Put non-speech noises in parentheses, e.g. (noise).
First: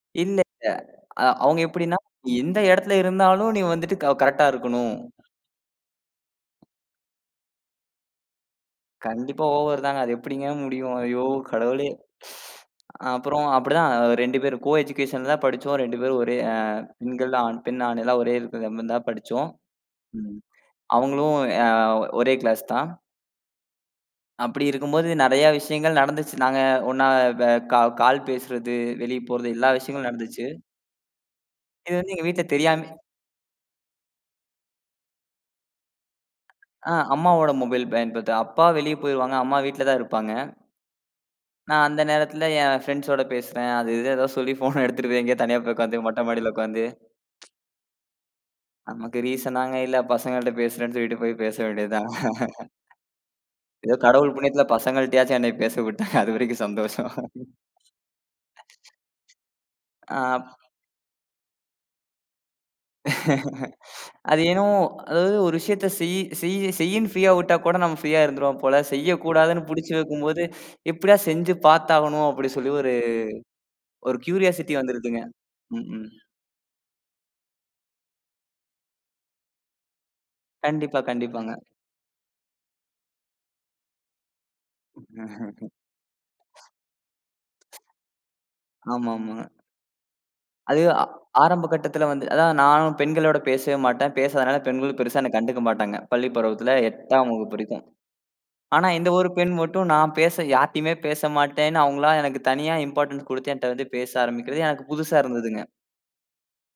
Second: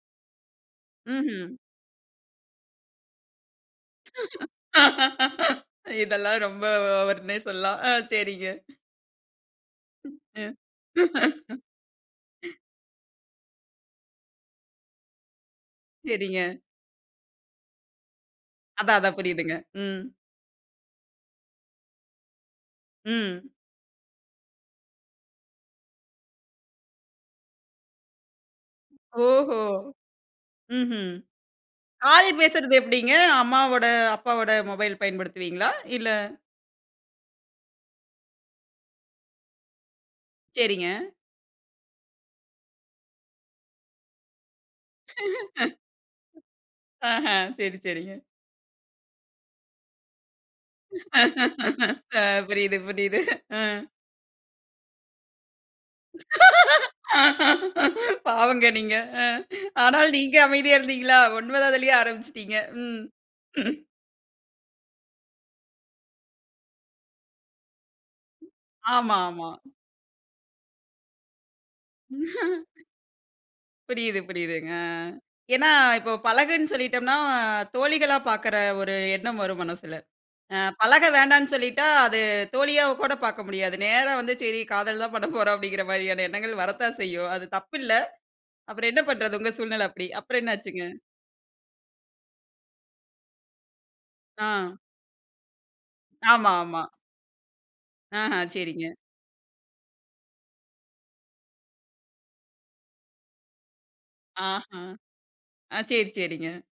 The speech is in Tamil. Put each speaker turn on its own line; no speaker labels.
இல்லல்ல அ
ம்ஹ்ம்.
அவுங்க எப்படின்னா? எந்த எடத்துல இருந்தாலும்? நீ வந்துட்டு க கரெக்ட்டா இருக்கணும்.
(laughs) இதெல்லாம் ரொம்ப ஓவர்னே சொல்லலாம். ஆ சரிங்க.
கண்டிப்பா ஓவர் தாங்க. அது
அ.
எப்படிங்க முடியும்? ஐயோ கடவுளே! அ, அப்பறம் அப்படித்தான். 2 பேரும் கோ எஜுகேஷன் தான் படிச்சோம். 2 பேரும் ஒரே
சரிங்க.
ஆ பெண்கள், ஆண் பெண், ஆண் எல்லாம் ஒரே
அதான்
இருக்குறமாரி
அதான்
படிச்சோம்.
புரியுதுங்க. ம்.
ம் அவுங்களும் எ ஆ, ஒரே கிளாஸ் தான்.
ம்.
அப்படி இருக்கும்போது, நெறையா விஷயங்கள் நடந்துச்சு. நாங்க ஒண்ணா, வ கால் பேசுறது, வெளிய போறது,
ஓஹோ.
எல்லா விஷயங்களும் நடந்துச்சு.
ம்ஹ்ம்.
இது வந்து எங்க வீட்ல
(unintelligible) பேசுறது
தெரியாமே
எப்படிங்க? அம்மாவோட, அப்பாவோட மொபைல் பயன்படுத்துவீங்களா? இல்ல!
அ, அம்மாவோட மொபைல் பயன்படுத்துவேன். அப்பா வெளிய போயிருவாங்க. அம்மா வீட்டுலதான் இருப்பாங்க.
சரிங்க.
நான் அந்த நேரத்துல, என் ஃபிரண்ட்ஸ்ஸோட பேசுறன். அது இது எதாது சொல்லி ஃபோன் எடுத்துட்டுபோய் எங்கேயாது தனியா போய்
(laughs)
உக்காந்து மொட்ட மாடியில உக்காந்து.
ஆஹா.
(tsk)
சரி சரிங்க.
நமக்கு ரீஸனாங்க இல்ல! பசங்கள்ட பேசுறேன்னு சொல்லிட்டு போய் பேச வேண்டியதுதான்.
அ, புரியுது புரியுது. அ.
(laughs) ஏதோ கடவுள் புண்ணியத்துல, பசங்ககிட்டயாச்சும் என்னய பேச விட்டாங்க. அதுவரைக்கும் சந்தோஷம்.
பாவங்க நீங்க. அ, ஆனாலும்
ஆ.
நீங்க அமைதியா இருந்தீங்களா? 9ஆவதுலயே ஆரம்பிச்சுட்டீங்க. ம் ம்.
(laughs) அது ஏனோ அதாவது ஒரு விஷயத்த செய்யு செய்யு செய்யுன்னு ஃப்ரீயா விட்டா கூட நம்ம ஃப்ரீயா இருந்திருவோம் போல.
ம்
செய்ய
ஆமா ஆமா.
கூடாதுன்னு புடிச்சு வைக்கும்போது, "எப்டியா செஞ்சு பாத்தாவணும்?" அப்படி சொல்லி
(laughs)
ஒரு ஒரு
புரியுது புரியுதுங்க,
க்யூரியாசிட்டி
ஆ.
வந்துருதுங்க.
ஏன்னா,
ம்ஹும்.
இப்ப பழகுன்னு சொல்லிட்டம்ன்னா தோழிகளா பாக்குற ஒரு எண்ணம் வரும் மனசுல. அ.
கண்டிப்பா
பழக
கண்டிப்பாங்க.
வேண்டான்னு சொல்லிட்டா, அது தோழியா கூட பாக்க முடியாது. நேரா வந்து, "சரி காதல் தான் பண்ணப்போறோம்"
(laughs)
அப்படிங்கிற மாரியான எண்ணங்கள் வரத்தான் செய்யும். அது தப்பில்ல! அப்புறம் என்னா
ஆமாமா.
பண்றது? உங்க சூழ்நிலை அப்படி. அப்புறம்
அது,
என்னாச்சுங்க?
ஆ ஆரம்ப கட்டத்துல வந்து அதான் நானும் பெண்களோட பேசவே மாட்டேன். பேசாதனால,
அ.
பெண்களும் பெருசா என்ன கண்டுக்க மாட்டாங்க. பள்ளிப்
ஆமா
பருவத்துல,
ஆமா.
8ஆம் வகுப்பு வரைக்கும்.
ஆஹா,
ஆனா
சரிங்க.
இந்த ஒரு பெண் மட்டும் நான் பேச யார்டயுமே பேச மாட்டேன்னு அவுங்களா எனக்குத் தனியா இம்பார்டண்ஸ் குடுத்து என்ட்ட வந்து பேச ஆரம்பிக்கிறது,
ஆஹா.
எனக்கு புதுசா இருந்ததுங்க.
அ, சேரி சேரிங்க.